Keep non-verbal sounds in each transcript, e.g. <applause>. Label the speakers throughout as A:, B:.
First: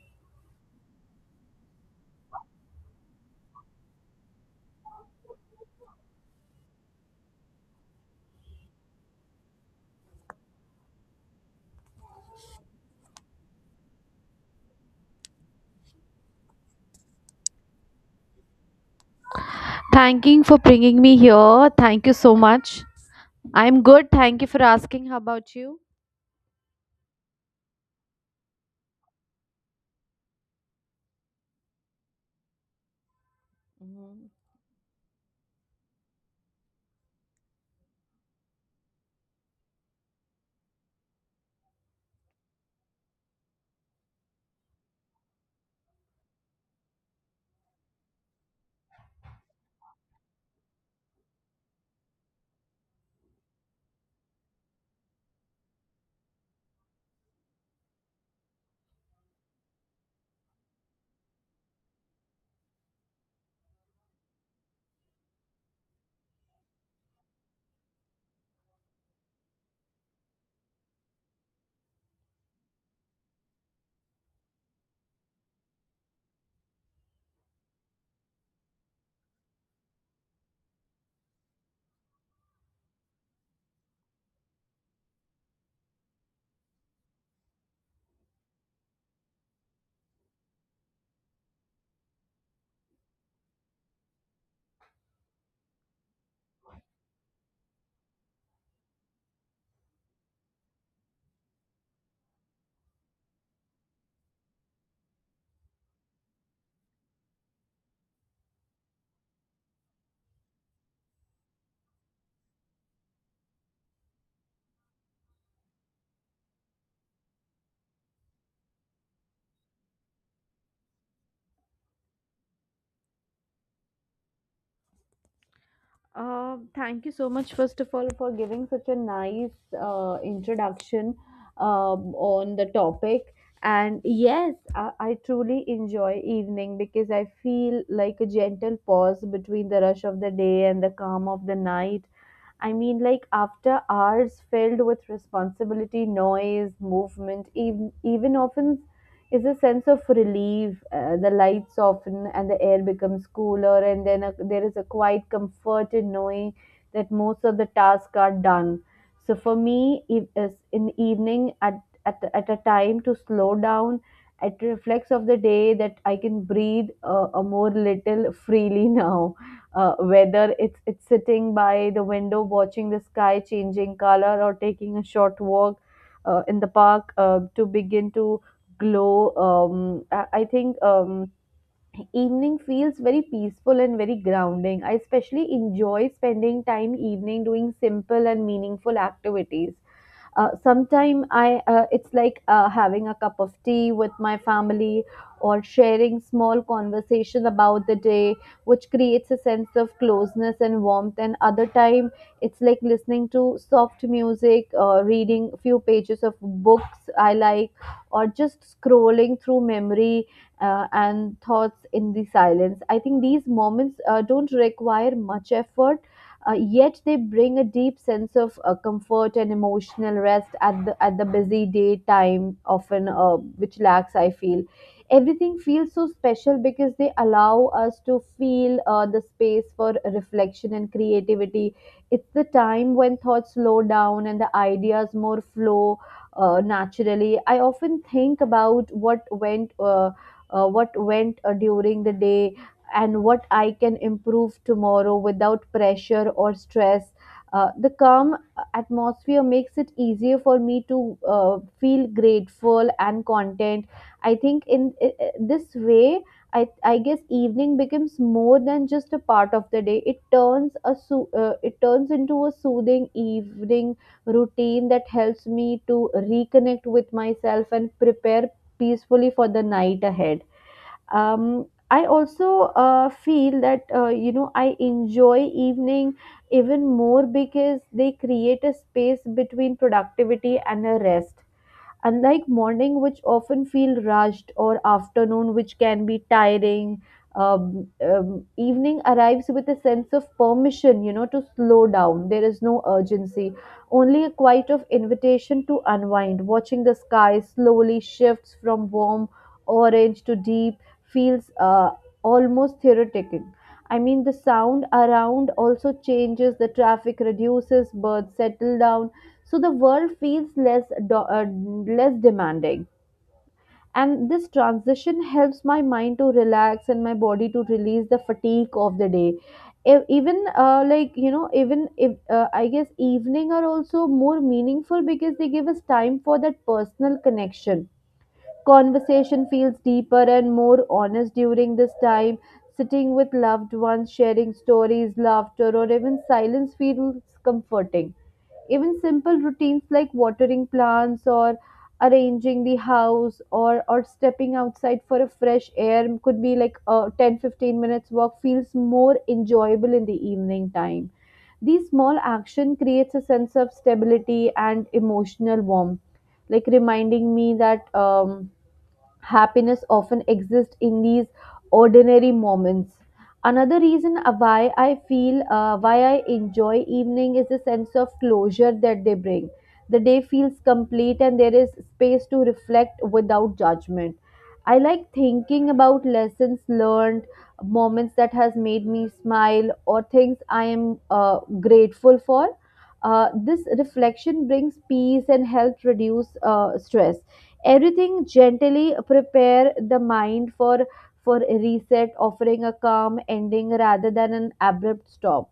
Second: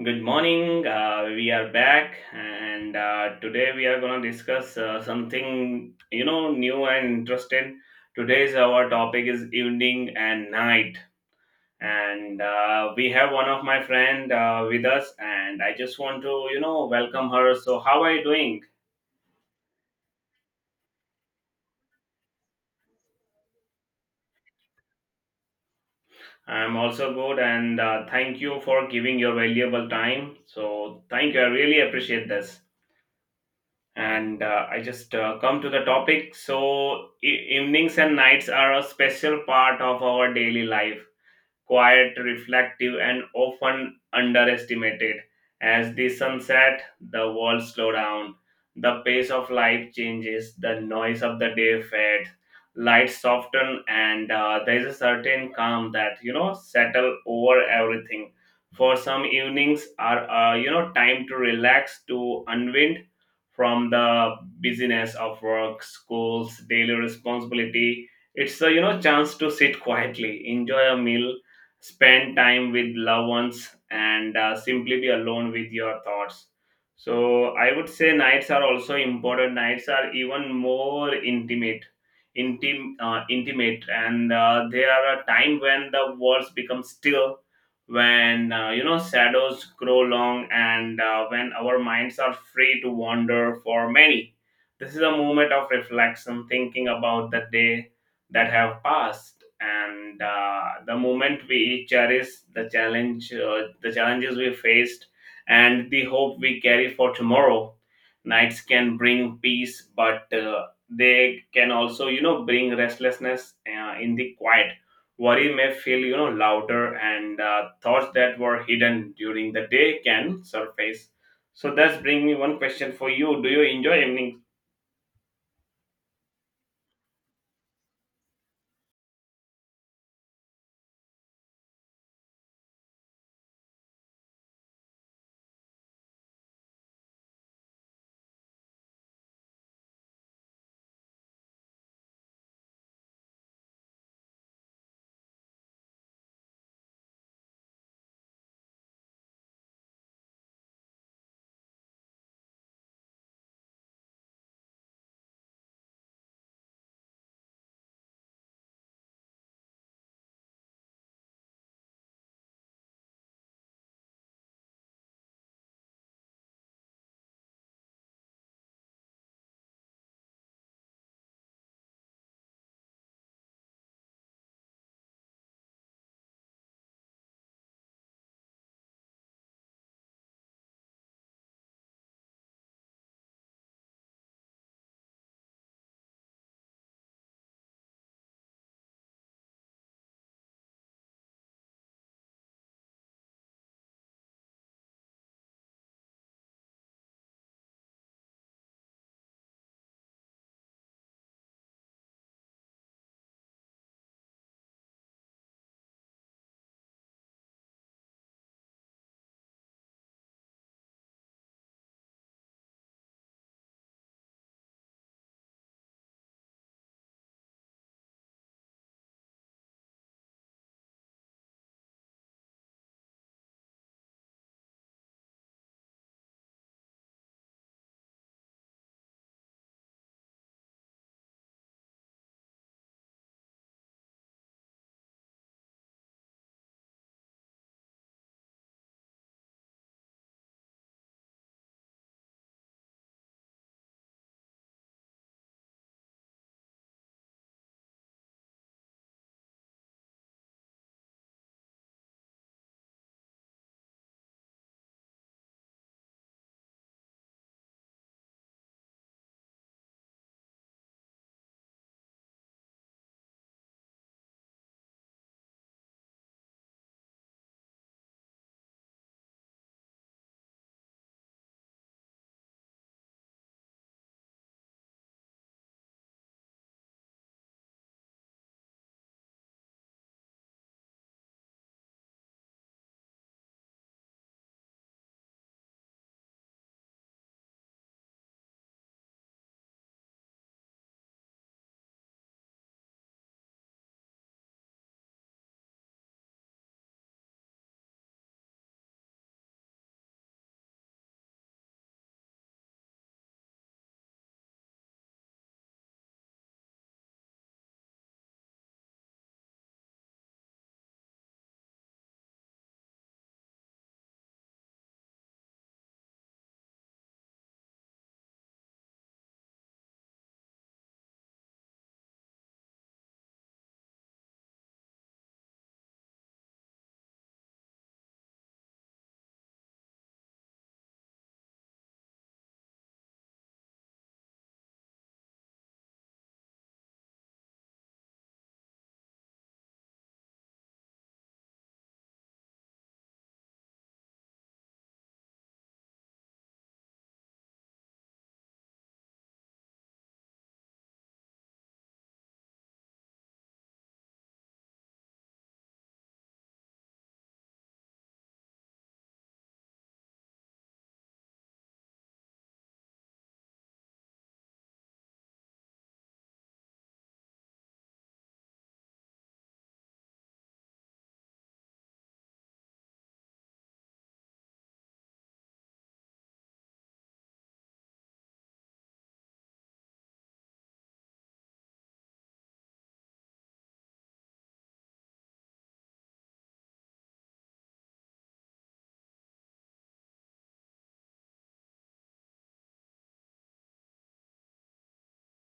A: Good morning. We are back, and today we are going to discuss something new and interesting. Today's Our topic is evening and night, and we have one of my friend with us, and I just want to welcome her. So, how are you doing?
B: Thanking for bringing me here. Thank you so much. I'm good. Thank you for asking. How about you?
A: I'm also good, and thank you for giving your valuable time. So, thank you. I really appreciate this.
B: Mhm.
A: And I just come to the topic. So, evenings and nights are a special part of our daily life, quiet, reflective, and often underestimated. As the sun set, the world slowed down, the pace of life changes, the noise of the day fades, light soften, and there is a certain calm that settle over everything. For some, evenings are time to relax, to unwind from the busyness of work, schools, daily responsibility. It's a chance to sit quietly, enjoy a meal, spend time with loved ones, and simply be alone with your thoughts. So I would say nights are also important. Nights are even more intimate. Intimate, and they are a time when the worlds become still, when shadows grow long, and when our minds are free to wander. For many, this is a moment of reflection, thinking about the day that have passed, and the moment we cherish, the challenges we faced, and the hope we carry for tomorrow. Nights can bring peace, but they can also bring restlessness in the quiet. Worry may feel louder, and thoughts that were hidden during the day can surface. So that's bring me one question for you: do you enjoy evenings?
B: Thank you so much, first of all, for giving such a nice introduction on the topic. And yes, I truly enjoy evening because I feel like a gentle pause between the rush of the day and the calm of the night. I mean, like after hours filled with responsibility, noise, movement, even often is a sense of relief. The lights soften and the air becomes cooler, and then there is a quiet comfort in knowing that most of the tasks are done. So for me, if, is in evening at a time to slow down, it reflects of the day that I can breathe a more little freely <laughs> now. Whether it's sitting by the window watching the sky changing color, or taking a short walk in the park to begin to glow. I think evening feels very peaceful and very grounding. I especially enjoy spending time evening doing simple and meaningful activities. Sometime I it's like having a cup of tea with my family, or sharing small conversation about the day, which creates a sense of closeness and warmth. And other time it's like listening to soft music, reading few pages of books I like, or just scrolling through memory and thoughts in the silence. I think these moments don't require much effort, yet they bring a deep sense of comfort and emotional rest at the busy daytime often, which lacks, I feel. Everything feels so special because they allow us to feel the space for reflection and creativity. It's the time when thoughts slow down and the ideas more flow naturally. I often think about what went during the day and what I can improve tomorrow without pressure or stress. The calm atmosphere makes it easier for me to feel grateful and content. I think this way, I guess evening becomes more than just a part of the day. It turns into a soothing evening routine that helps me to reconnect with myself and prepare peacefully for the night ahead. I also feel that I enjoy evening even more because they create a space between productivity and a rest, unlike morning, which often feel rushed, or afternoon, which can be tiring. Evening arrives with a sense of permission to slow down. There is no urgency, only a quiet of invitation to unwind. Watching the sky slowly shifts from warm orange to deep feels almost therapeutic. I mean, the sound around also changes, the traffic reduces, birds settle down, so the world feels less demanding, and this transition helps my mind to relax and my body to release the fatigue of the day. E- even like you know even if I guess evening are also more meaningful because they give us time for that personal connection. Conversation feels deeper and more honest during this time. Sitting with loved ones, sharing stories, laughter, or even silence feels comforting. Even simple routines like watering plants, or arranging the house, or stepping outside for a fresh air could be like a 10-15 minutes walk, feels more enjoyable in the evening time. These small action creates a sense of stability and emotional warmth, like reminding me that happiness often exists in these ordinary moments. Another reason why I enjoy evening is the sense of closure that they bring. The day feels complete and there is space to reflect without judgment. I like thinking about lessons learned, moments that has made me smile, or things I am grateful for. This reflection brings peace and helps reduce stress. Everything gently prepare the mind for a reset, offering a calm ending rather than an abrupt stop.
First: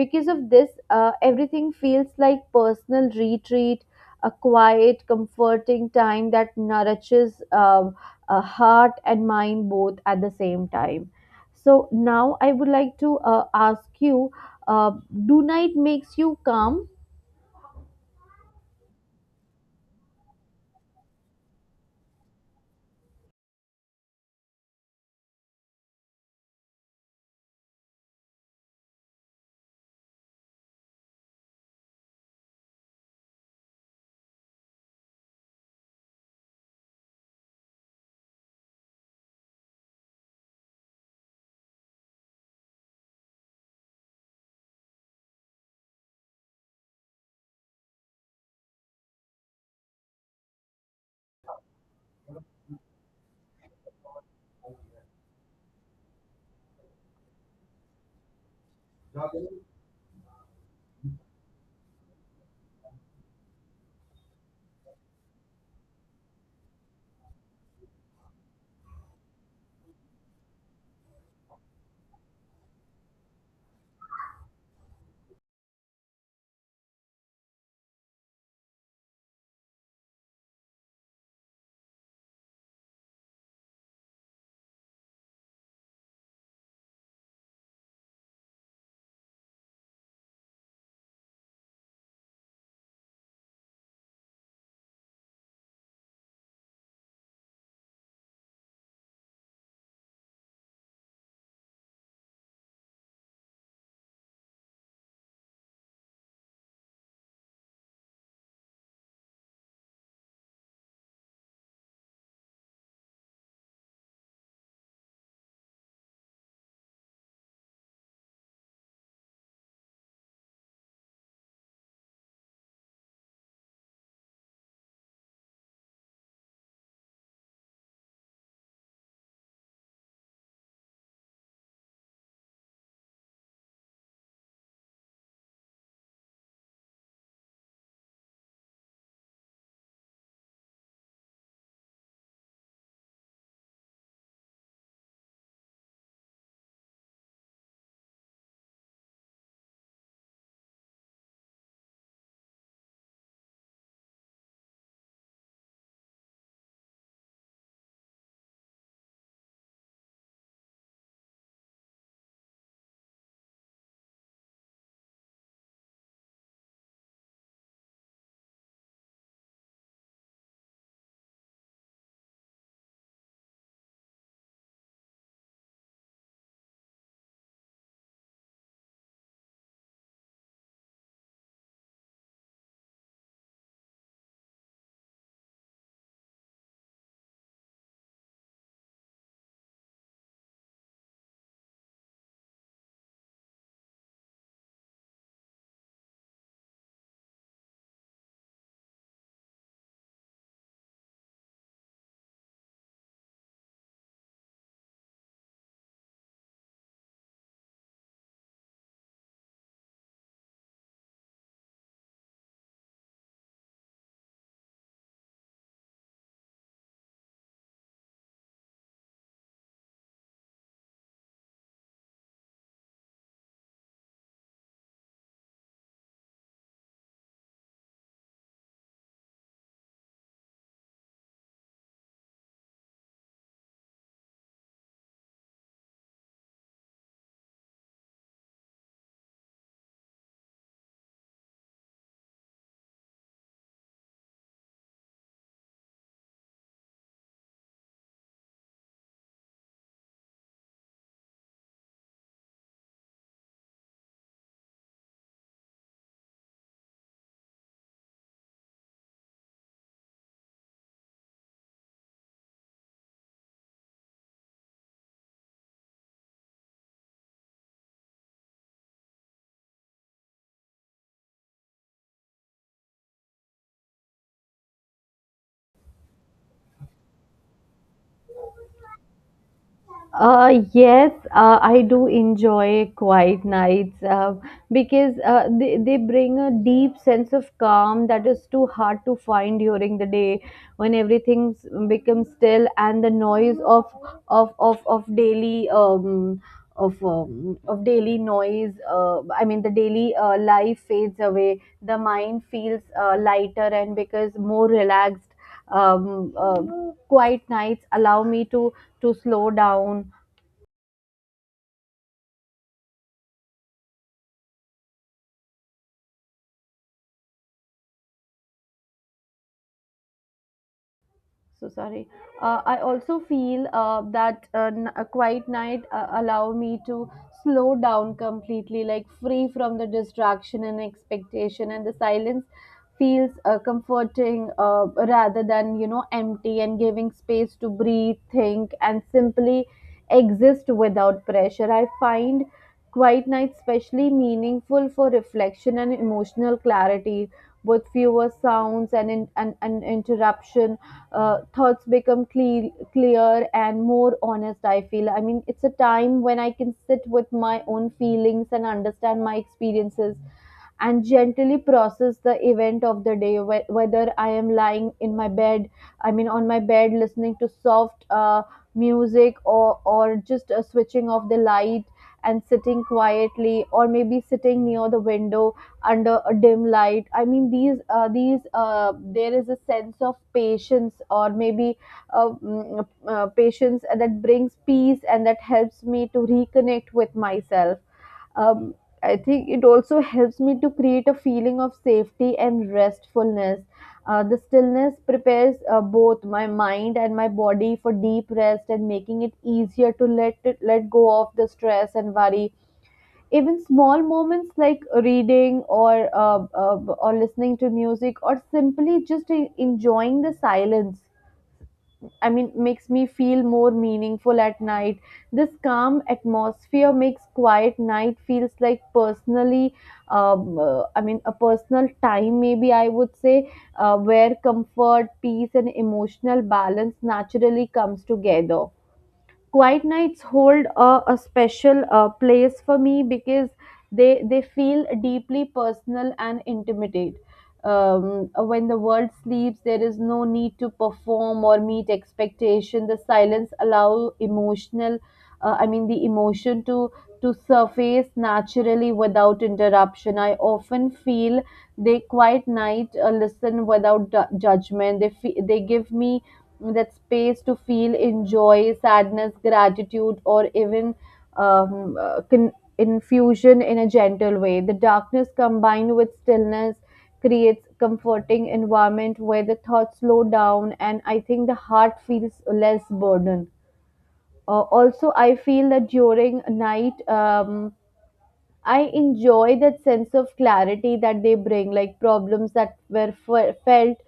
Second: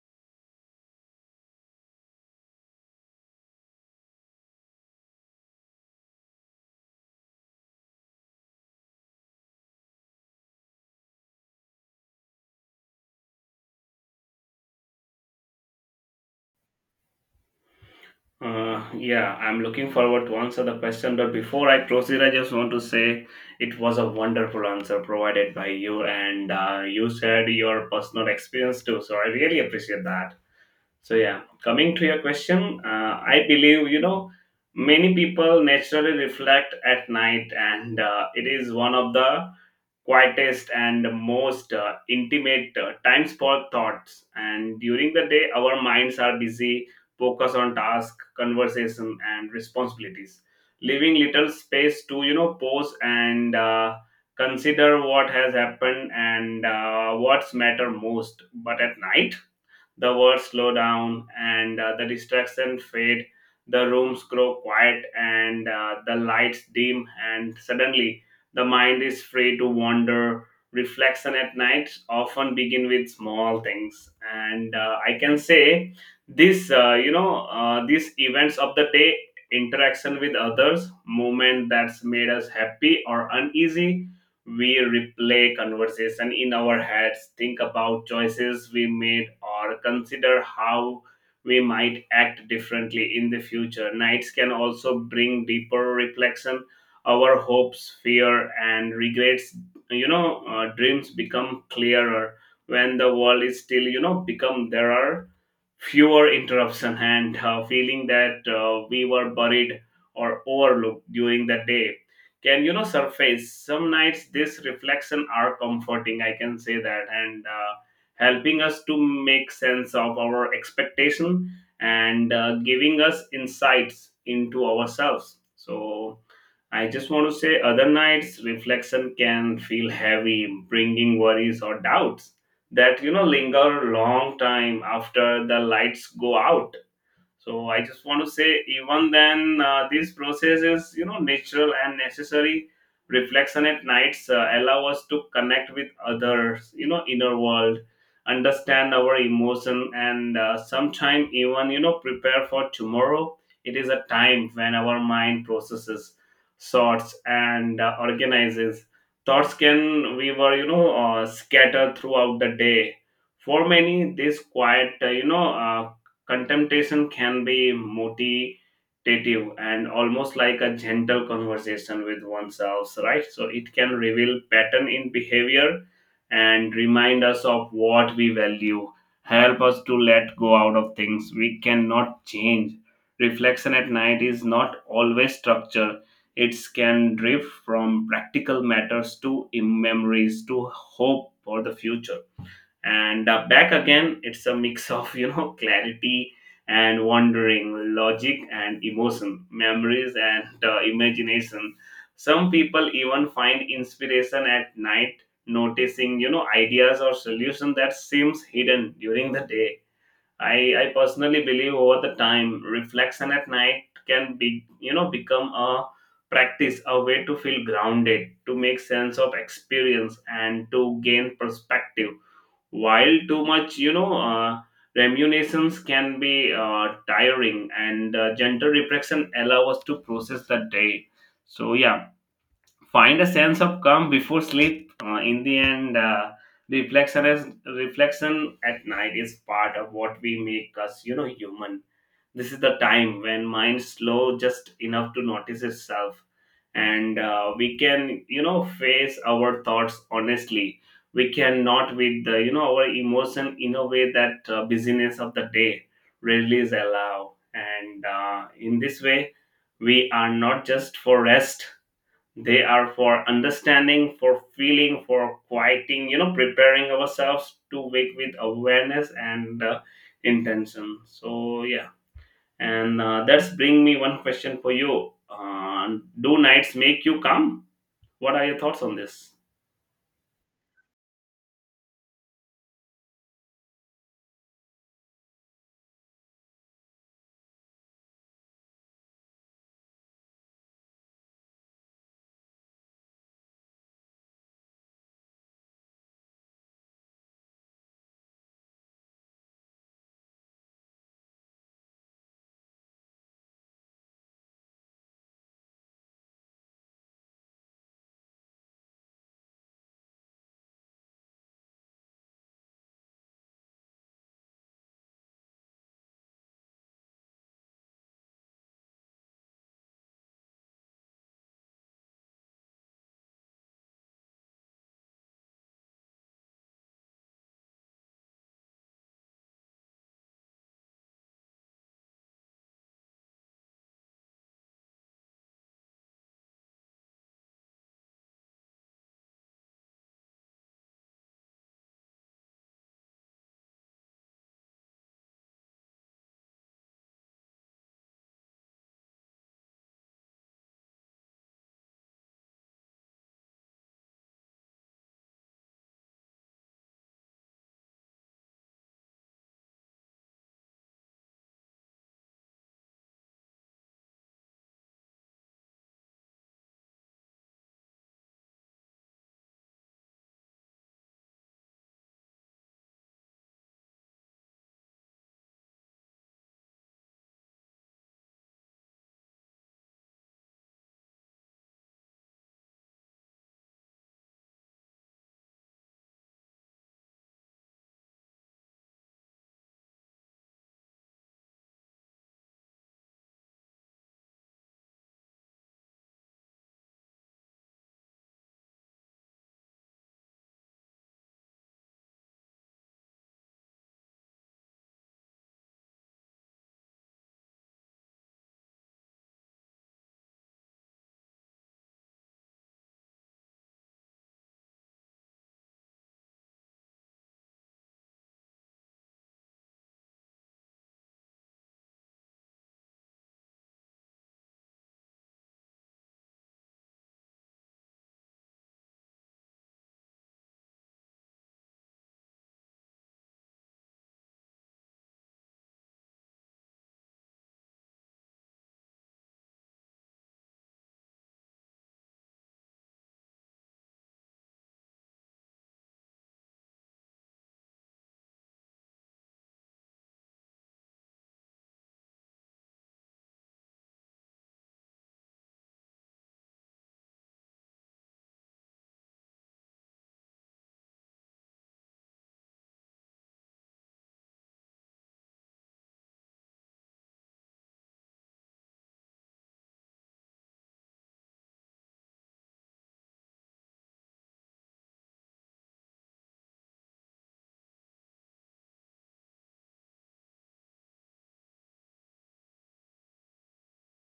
B: Because of this, everything feels like personal retreat, a quiet comforting time that nourishes heart and mind both at the same time. So now I would like to ask you, uh, do night makes you calm?
A: Yeah, I'm looking forward to answer the question, but before I proceed, I just want to say it was a wonderful answer provided by you, and you shared your personal experience too. So I really appreciate that. So yeah, coming to your question, I believe many people naturally reflect at night, and it is one of the quietest and most intimate times for thoughts. And during the day, our minds are busy, focus on task, conversation, and responsibilities, leaving little space to pause and consider what has happened and what's matter most. But at night, the words slow down, and the distractions fade. The rooms grow quiet, and the lights dim, and suddenly the mind is free to wander. Reflection at night often begin with small things, and I can say these events of the day, interaction with others, moment that's made us happy or uneasy. We replay conversation in our heads, think about choices we made, or consider how we might act differently in the future. Nights can also bring deeper reflection. Our hopes, fear, and regrets, dreams become clearer when the world is still. Become there are fewer interruption <laughs> and feeling that we were buried or overlooked during the day can surface. Some nights this reflection are comforting, I can say that, and helping us to make sense of our expectation, and giving us insights into ourselves. So I just want to say other nights reflection can feel heavy, bringing worries or doubts that linger long time after the lights go out. So I just want to say, even then, this process is natural and necessary. Reflection at nights allow us to connect with others, inner world, understand our emotion, and sometime even prepare for tomorrow. It is a time when our mind processes, sorts, and organizes thoughts can we were scattered throughout the day. For many, this quiet, contemptation can be motivative and almost like a gentle conversation with oneself, right? So it can reveal pattern in behavior and remind us of what we value, help us to let go out of things we cannot change. Reflection at night is not always structure. It can drift from practical matters to memories to hope for the future and back again. It's a mix of <laughs> clarity and wandering, logic and emotion, memories, and imagination. Some people even find inspiration at night, noticing ideas or solution that seems hidden during the day. I personally believe over the time reflection at night can be become a practice, a way to feel grounded, to make sense of experience, and to gain perspective. While too much, remunitions can be tiring, and gentle reflection allow us to process the day. So yeah, find a sense of calm before sleep in the end, reflection at night is part of what we make us human. This is the time when mind slow just enough to notice itself, and we can face our thoughts honestly. We cannot with the, our emotion in a way that busyness of the day rarely is allow, and in this way we are not just for rest, they are for understanding, for feeling, for quieting, preparing ourselves to wake with awareness and intention. So yeah, and that's bring me one question for you: do nights make you calm? What are your thoughts on this?
B: Yes, I do enjoy quiet nights because they bring a deep sense of calm that is too hard to find during the day, when everything becomes still and the noise of daily of daily noise I mean the daily life fades away. The mind feels lighter and because more relaxed. Um, uh, quiet nights allow me to slow down. So sorry. I also feel that a quiet night allow me to slow down completely, like free from the distraction and expectation, and the silence feels comforting, rather than empty, and giving space to breathe, think, and simply exist without pressure. I find quiet nights especially meaningful for reflection and emotional clarity, with fewer sounds and interruption. Thoughts become clear and more honest. I feel. I mean, it's a time when I can sit with my own feelings and understand my experiences and gently process the event of the day, whether I am lying in my bed, I mean on my bed, listening to soft music, or just switching off the light and sitting quietly, or maybe sitting near the window under a dim light. I mean these there is a sense of patience, or maybe patience that brings peace and that helps me to reconnect with myself. um, I think it also helps me to create a feeling of safety and restfulness. The stillness prepares both my mind and my body for deep rest, and making it easier to let go of the stress and worry. Even small moments like reading or listening to music, or simply just enjoying the silence, I mean, makes me feel more meaningful at night. This calm atmosphere makes quiet night feels like personally, I mean a personal time, maybe I would say, where comfort, peace, and emotional balance naturally comes together. Quiet nights hold a special place for me because they feel deeply personal and intimate. um, when the world sleeps, there is no need to perform or meet expectation. The silence allow emotional I mean the emotion to surface naturally without interruption. I often feel they quiet night listen without judgment. They give me that space to feel enjoy sadness, gratitude, or even um, uh, con- infusion in a gentle way. The darkness combined with stillness creates comforting environment where the thoughts slow down, and I think the heart feels less burdened. Also, I feel that during night, I enjoy that sense of clarity that they bring, like problems that were felt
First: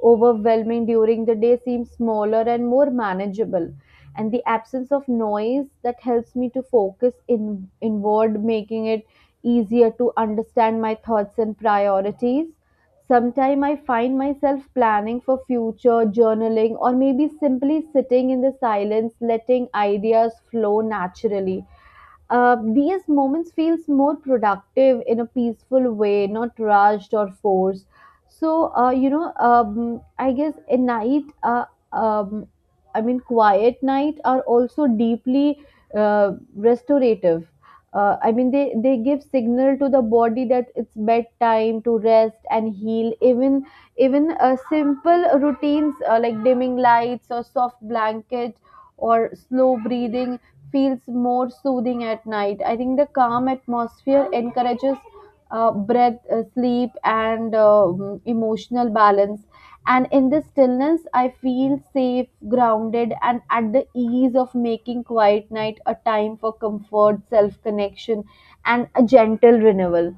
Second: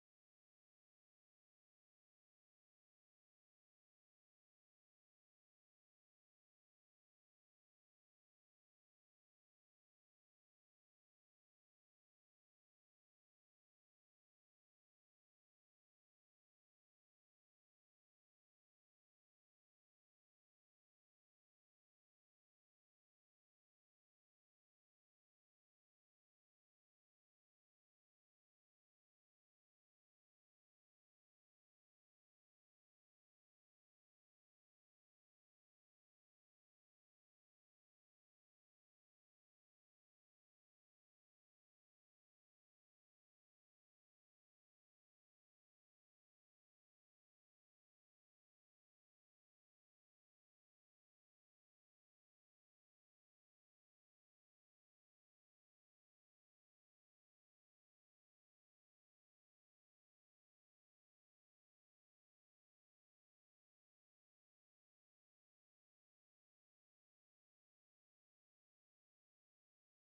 B: overwhelming during the day seem smaller and more manageable. And the absence of noise that helps me to focus in inward, making it easier to understand my thoughts and priorities. Sometimes I find myself planning for future journaling, or maybe simply sitting in the silence, letting ideas flow naturally. These moments feels more productive in a peaceful way, not rushed or forced. So, I guess um, I mean, quiet night are also deeply restorative. I mean, they give signal to the body that it's bedtime to rest and heal. Even simple routines like dimming lights, or soft blanket, or slow breathing feels more soothing at night. I think the calm atmosphere encourages breath, sleep, and emotional balance. And in the stillness, I feel safe, grounded, and at the ease of making quiet night a time for comfort, self connection, and a gentle renewal.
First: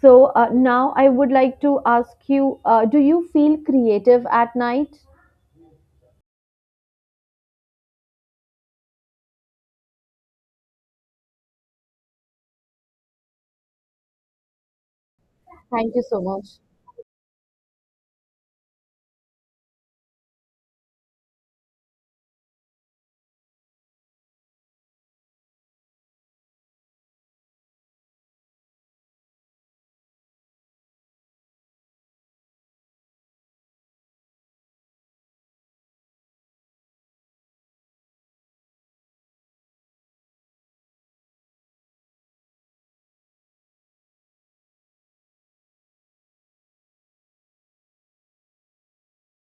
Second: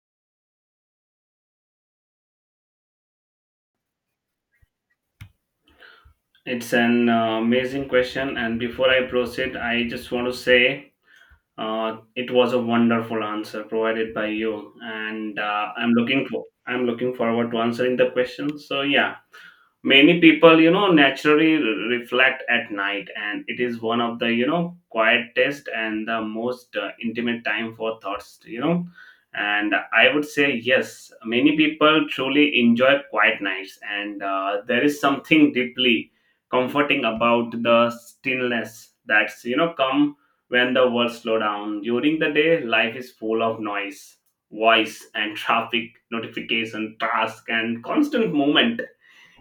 B: So, now I would like to ask you, do you feel creative at night?
A: It's an amazing question, and before I proceed, I just want to say it was a wonderful answer provided by you, and
B: Thank you so much.
A: I'm looking forward to answering the question. So yeah, many people naturally reflect at night, and it is one of the quietest and the most intimate time for thoughts, and I would say yes, many people truly enjoy quiet nights, and there is something deeply comforting about the stillness that's come when the world slow down. During the day life is full of noise, voice and <laughs> traffic, notification, task, and constant movement.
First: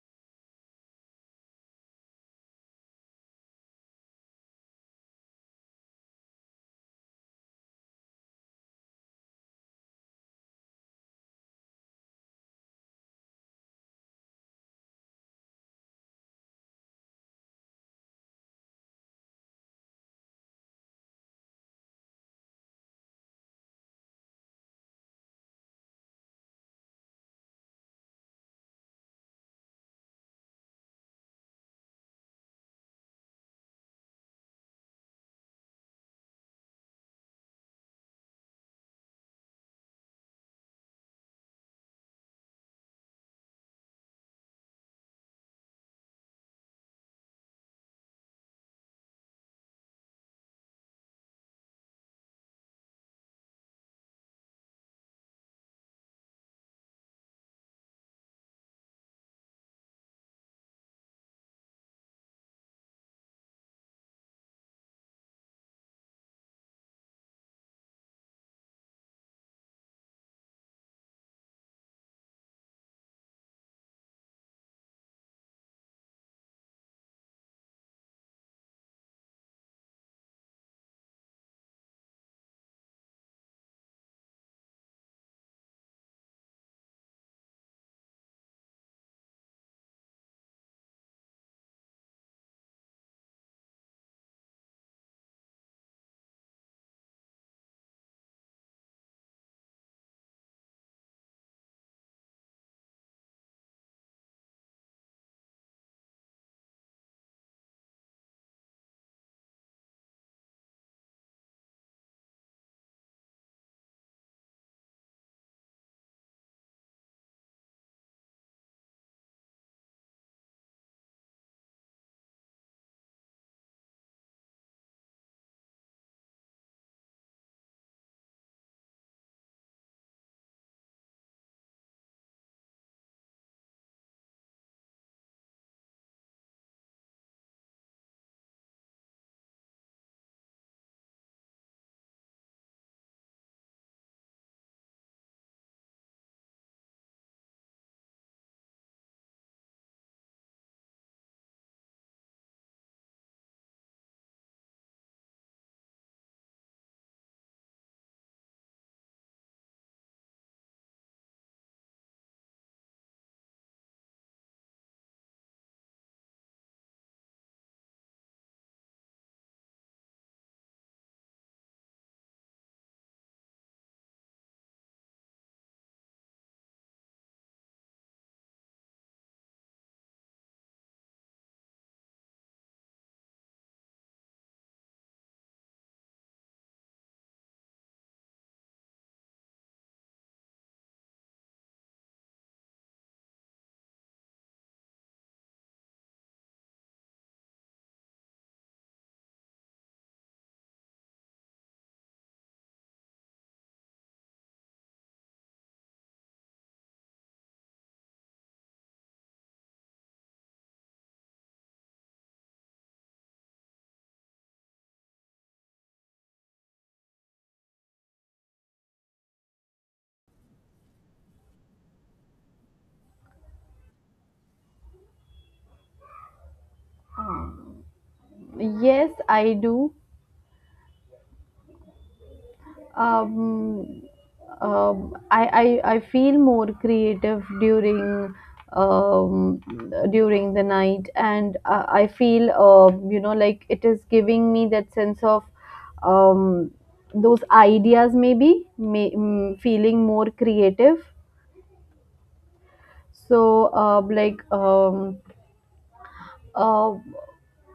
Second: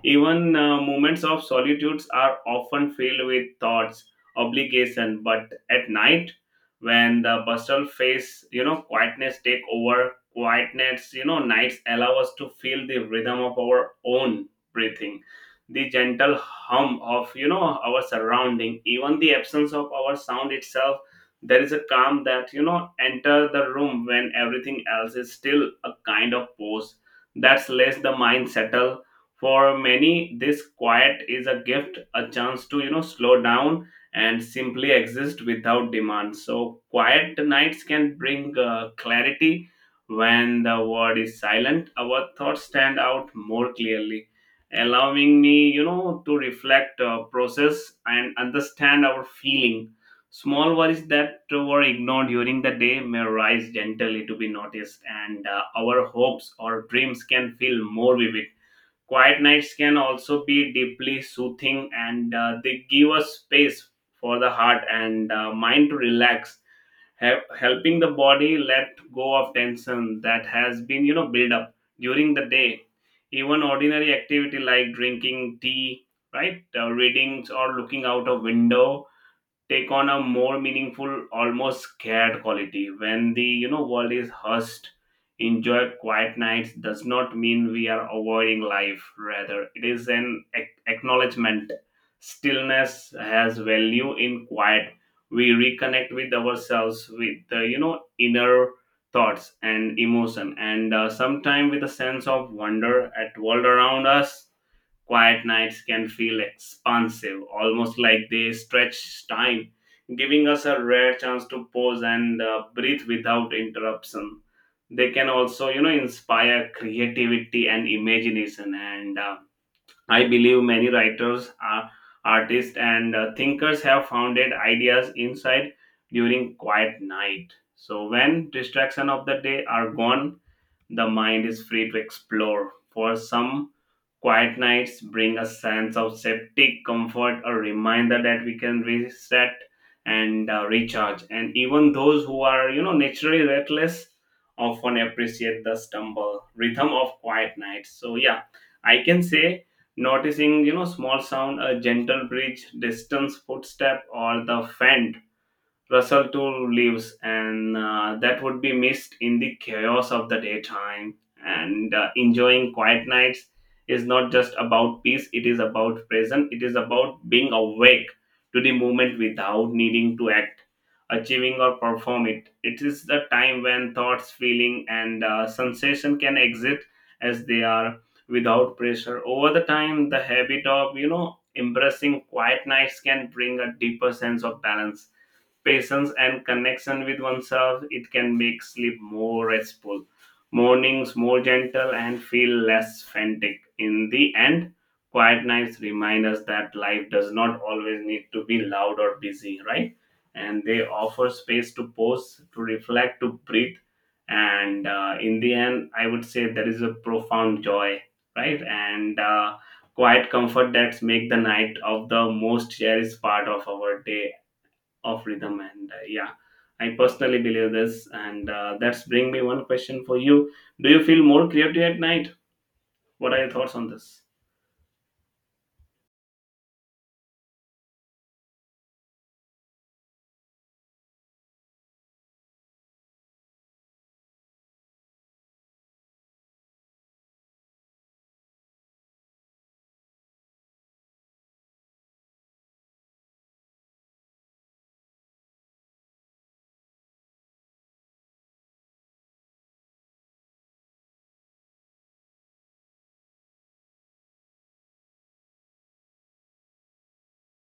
A: Even moments of solitudes are often filled with thoughts, obligation, but at night, when the bustle face, quietness take over. Quietness, nights allow us to feel the rhythm of our own breathing, the gentle hum of, our surrounding, even the absence of our sound itself. There is a calm that, enter the room when everything else is still, a kind of pause that's less the mind settle. For many, this quiet is a gift, a chance to slow down and simply exist without demand. So quiet nights can bring clarity. When the world is silent, our thoughts stand out more clearly, allowing me to reflect, process, and understand our feeling. Small worries that were ignored during the day may rise gently to be noticed, and our hopes or dreams can feel more vivid. Quiet nights can also be deeply soothing, and they give us space for the heart and mind to relax, helping the body let go of tension that has been, built up during the day. Even ordinary activity like drinking tea, right, readings or looking out of window take on a more meaningful, almost scared quality when the world is hushed. Enjoy quiet nights does not mean we are avoiding life, rather it is an acknowledgement stillness has value. In quiet, we reconnect with ourselves, with the inner thoughts and emotion, and sometime with a sense of wonder at world around us. Quiet nights can feel expansive, almost like they stretch time, giving us a rare chance to pause and breathe without interruption. They can also, inspire creativity and imagination. And I believe many writers, are artists, and thinkers have founded ideas inside during quiet night. So when distraction of the day are gone, the mind is free to explore. For some, quiet nights bring a sense of safety, comfort, a reminder that we can reset and recharge. And even those who are, naturally restless often appreciate the stumble rhythm of quiet nights. So yeah, I can say noticing, small sound, a gentle breeze, distance footstep, or the faint Russell too leaves, and that would be missed in the chaos of the daytime. And enjoying quiet nights is not just about peace, it is about presence, it is about being awake to the moment without needing to act, achieving, or perform it. It is the time when thoughts, feeling, and sensation can exist as they are without pressure. Over the time, the habit of, embracing quiet nights can bring a deeper sense of balance, patience, and connection with oneself. It can make sleep more restful, mornings more gentle, and feel less frantic. In the end, quiet nights remind us that life does not always need to be loud or busy, right? And they offer space to pause, to reflect, to breathe. And in the end, I would say there is a profound joy, right? And quiet comfort that make the night of the most cherished part of our day of rhythm, and yeah, I personally believe this, and that's bring me one question for you: do you feel more creative at night? What are your thoughts on this?
B: Yes, I do. um, um, I, I feel more creative um, during the night, and I feel it is giving me that sense of um, those ideas, maybe feeling more creative. So, uh,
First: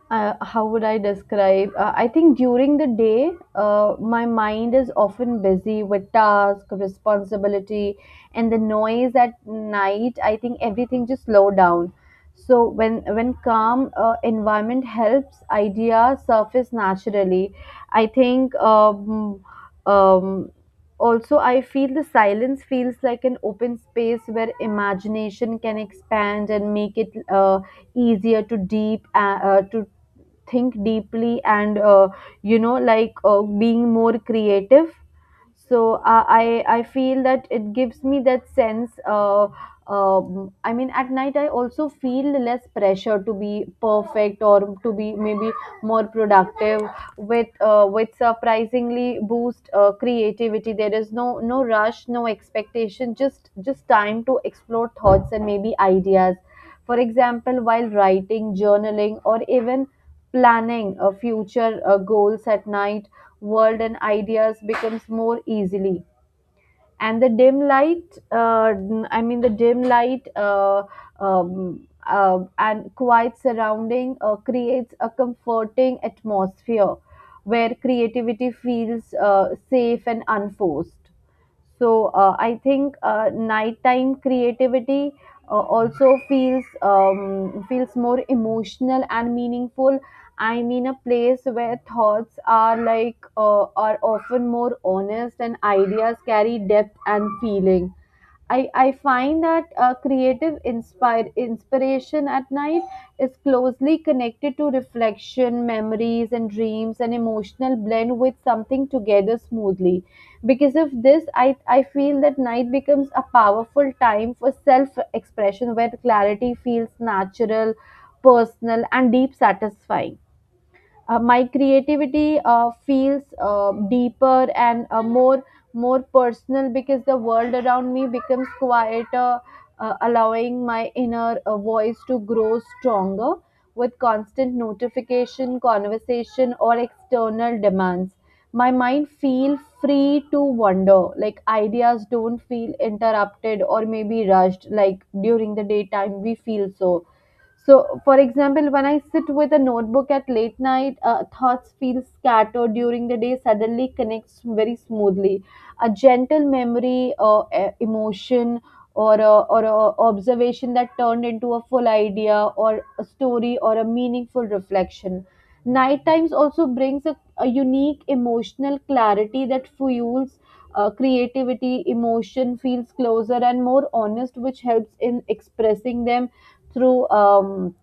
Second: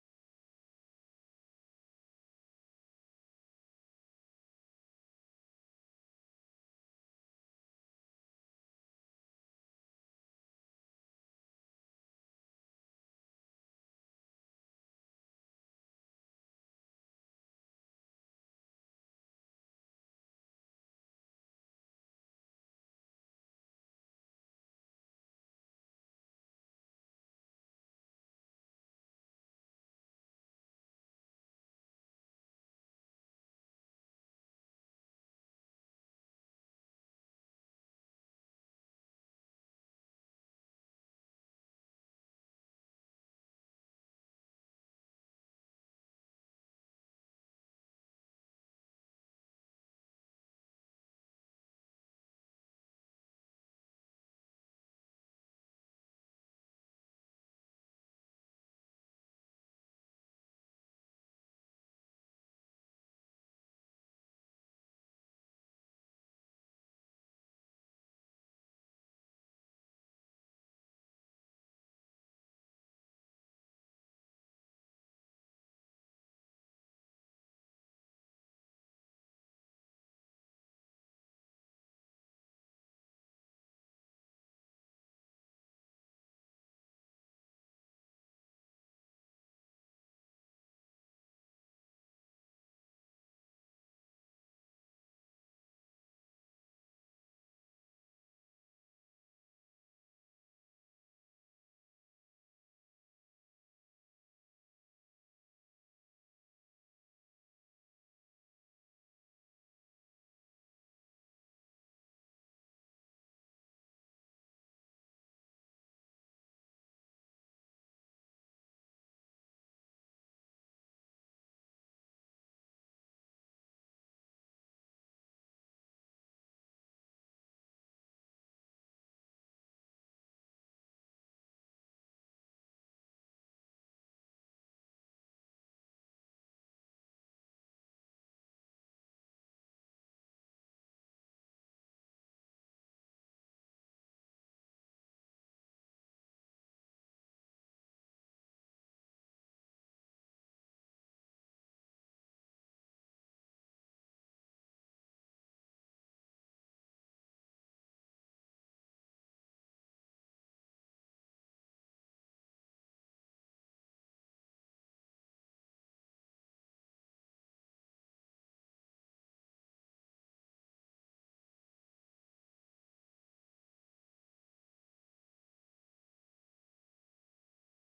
B: how would I describe? I think during the day, my mind is often busy with task, responsibility, and the noise at night. I think everything just slow down. So when calm environment helps idea surface naturally. I think um, also I feel the silence feels like an open space where imagination can expand and make it easier to deep to think deeply and being more creative. So I feel that it gives me that sense. I mean, at night I also feel less pressure to be perfect or to be maybe more productive with with surprisingly boost creativity. There is no rush, no expectation, just time to explore thoughts and maybe ideas. For example, while writing, journaling, or even planning future goals at night, world and ideas becomes more easily. And the dim light, uh, I mean the dim light, and quiet surrounding creates a comforting atmosphere where creativity feels safe and unforced. So I think nighttime creativity also feels feels more emotional and meaningful. I mean, a place where thoughts are are often more honest and ideas carry depth and feeling. I find that creative inspire inspiration at night is closely connected to reflection, memories, and dreams, and emotional blend with something together smoothly. Because of this, I feel that night becomes a powerful time for self expression, where clarity feels natural, personal, and deep satisfying. My creativity feels deeper and more personal because the world around me becomes quieter, allowing my inner voice to grow stronger. With constant notification, conversation, or external demands, my mind feel free to wander, like ideas don't feel interrupted or maybe rushed like during the daytime we feel for example. When I sit with a notebook at late night, thoughts feel scattered during the day, suddenly connects very smoothly. A gentle memory or emotion or a observation that turned into a full idea or a story or a meaningful reflection. Night times also brings a unique emotional clarity that fuels creativity. Emotion feels closer and more honest, which helps in expressing them through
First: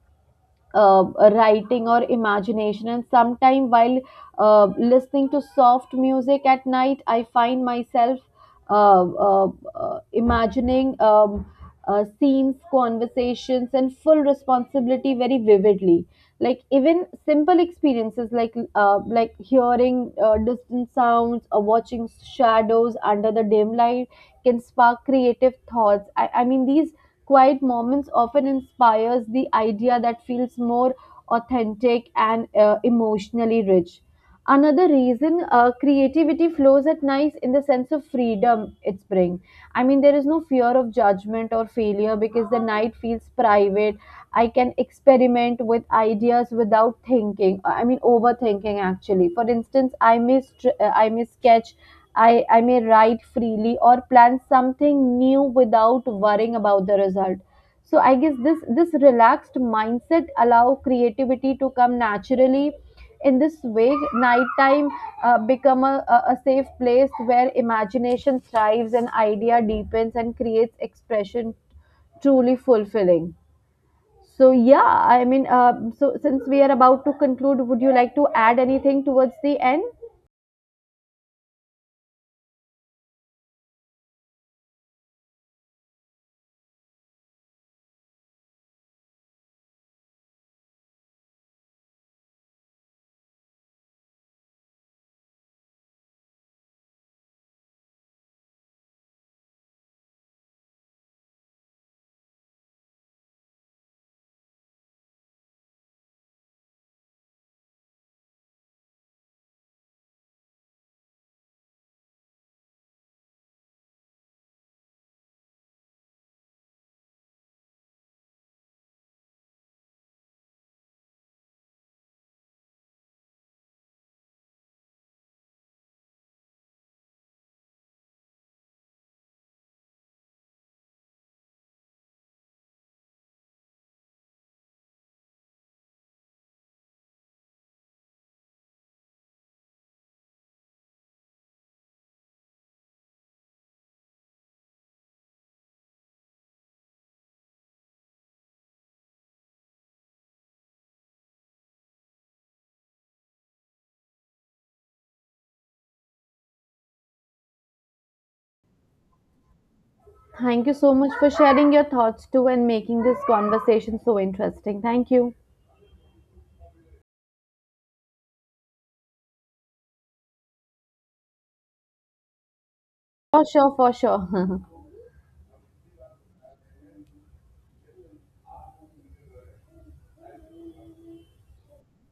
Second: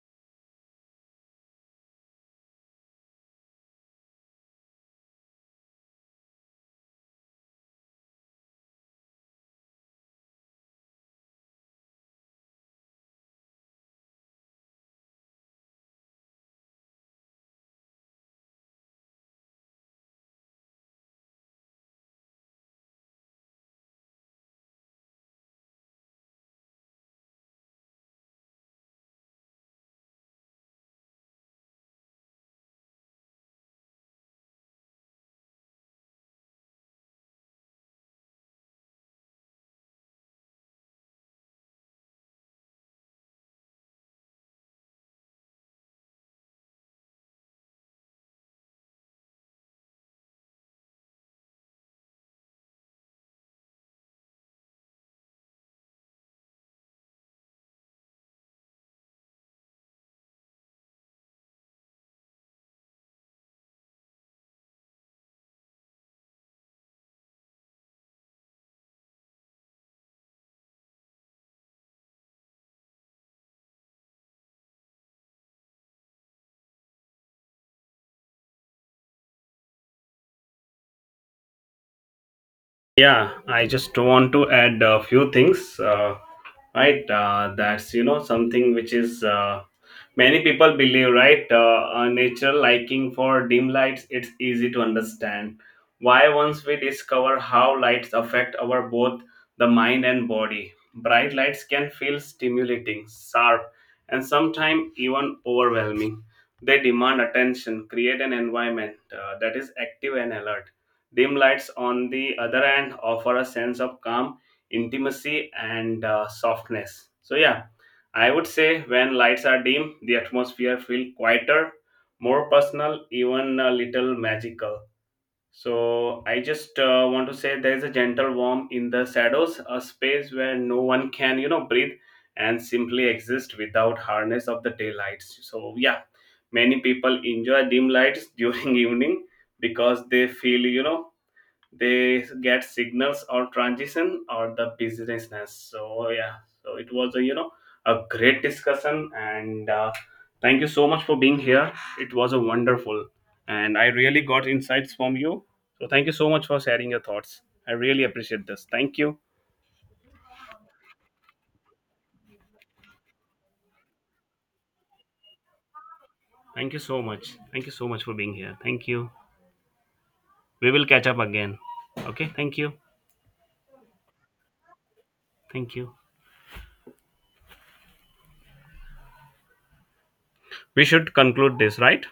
B: uh, writing or imagination. And sometime while listening to soft music at night, I find myself uh, uh, imagining scenes, conversations, and full responsibility very vividly. Like even simple experiences, like hearing distant sounds or watching shadows under the dim light, can spark creative thoughts. I mean, these quiet moments often inspires the idea that feels more authentic and emotionally rich. Another reason creativity flows at night in the sense of freedom it's brings. I mean, there is no fear of judgment or failure because the night feels private. I can experiment with ideas without thinking. I mean, overthinking actually. For instance, I may sketch, I may write freely or plan something new without worrying about the result. So I guess this relaxed mindset allow creativity to come naturally. In this way, nighttime become a safe place where imagination thrives and idea deepens and creates expression truly fulfilling. So yeah, I mean, so since we are about to conclude, would you like to add anything towards the end?
A: Yeah, I just want to add a few things, right, that's something which is many people believe, right, a natural liking for dim lights, it's easy to understand why. Once we discover how lights affect our both the mind and body, bright lights can feel stimulating, sharp, and sometimes even overwhelming. They demand attention, create an environment that is active and alert. Dim lights, on the other hand, offer a sense of calm, intimacy, and softness. So, yeah, I would say when lights are dim, the atmosphere feels quieter, more personal, even a little magical. So I just want to say there is a gentle warmth in the shadows, a space where no one can, breathe and simply exist without harness of the daylights. So yeah, many people enjoy dim lights <laughs> during evening because they feel, they get signals or transition or the businessness. So yeah, so it was a a great discussion, and thank you so much for being here. It was a wonderful, and I really got insights from you. So thank you so much for sharing your thoughts. I really appreciate this. Thank you.
B: Thank you so much for sharing your thoughts too and making this conversation so interesting. Thank you.
A: Thank you so much. Thank you so much for being here. Thank you. We will catch up again. Okay, thank you.
B: For sure, for sure. <laughs>
A: Thank you. We should conclude this, right?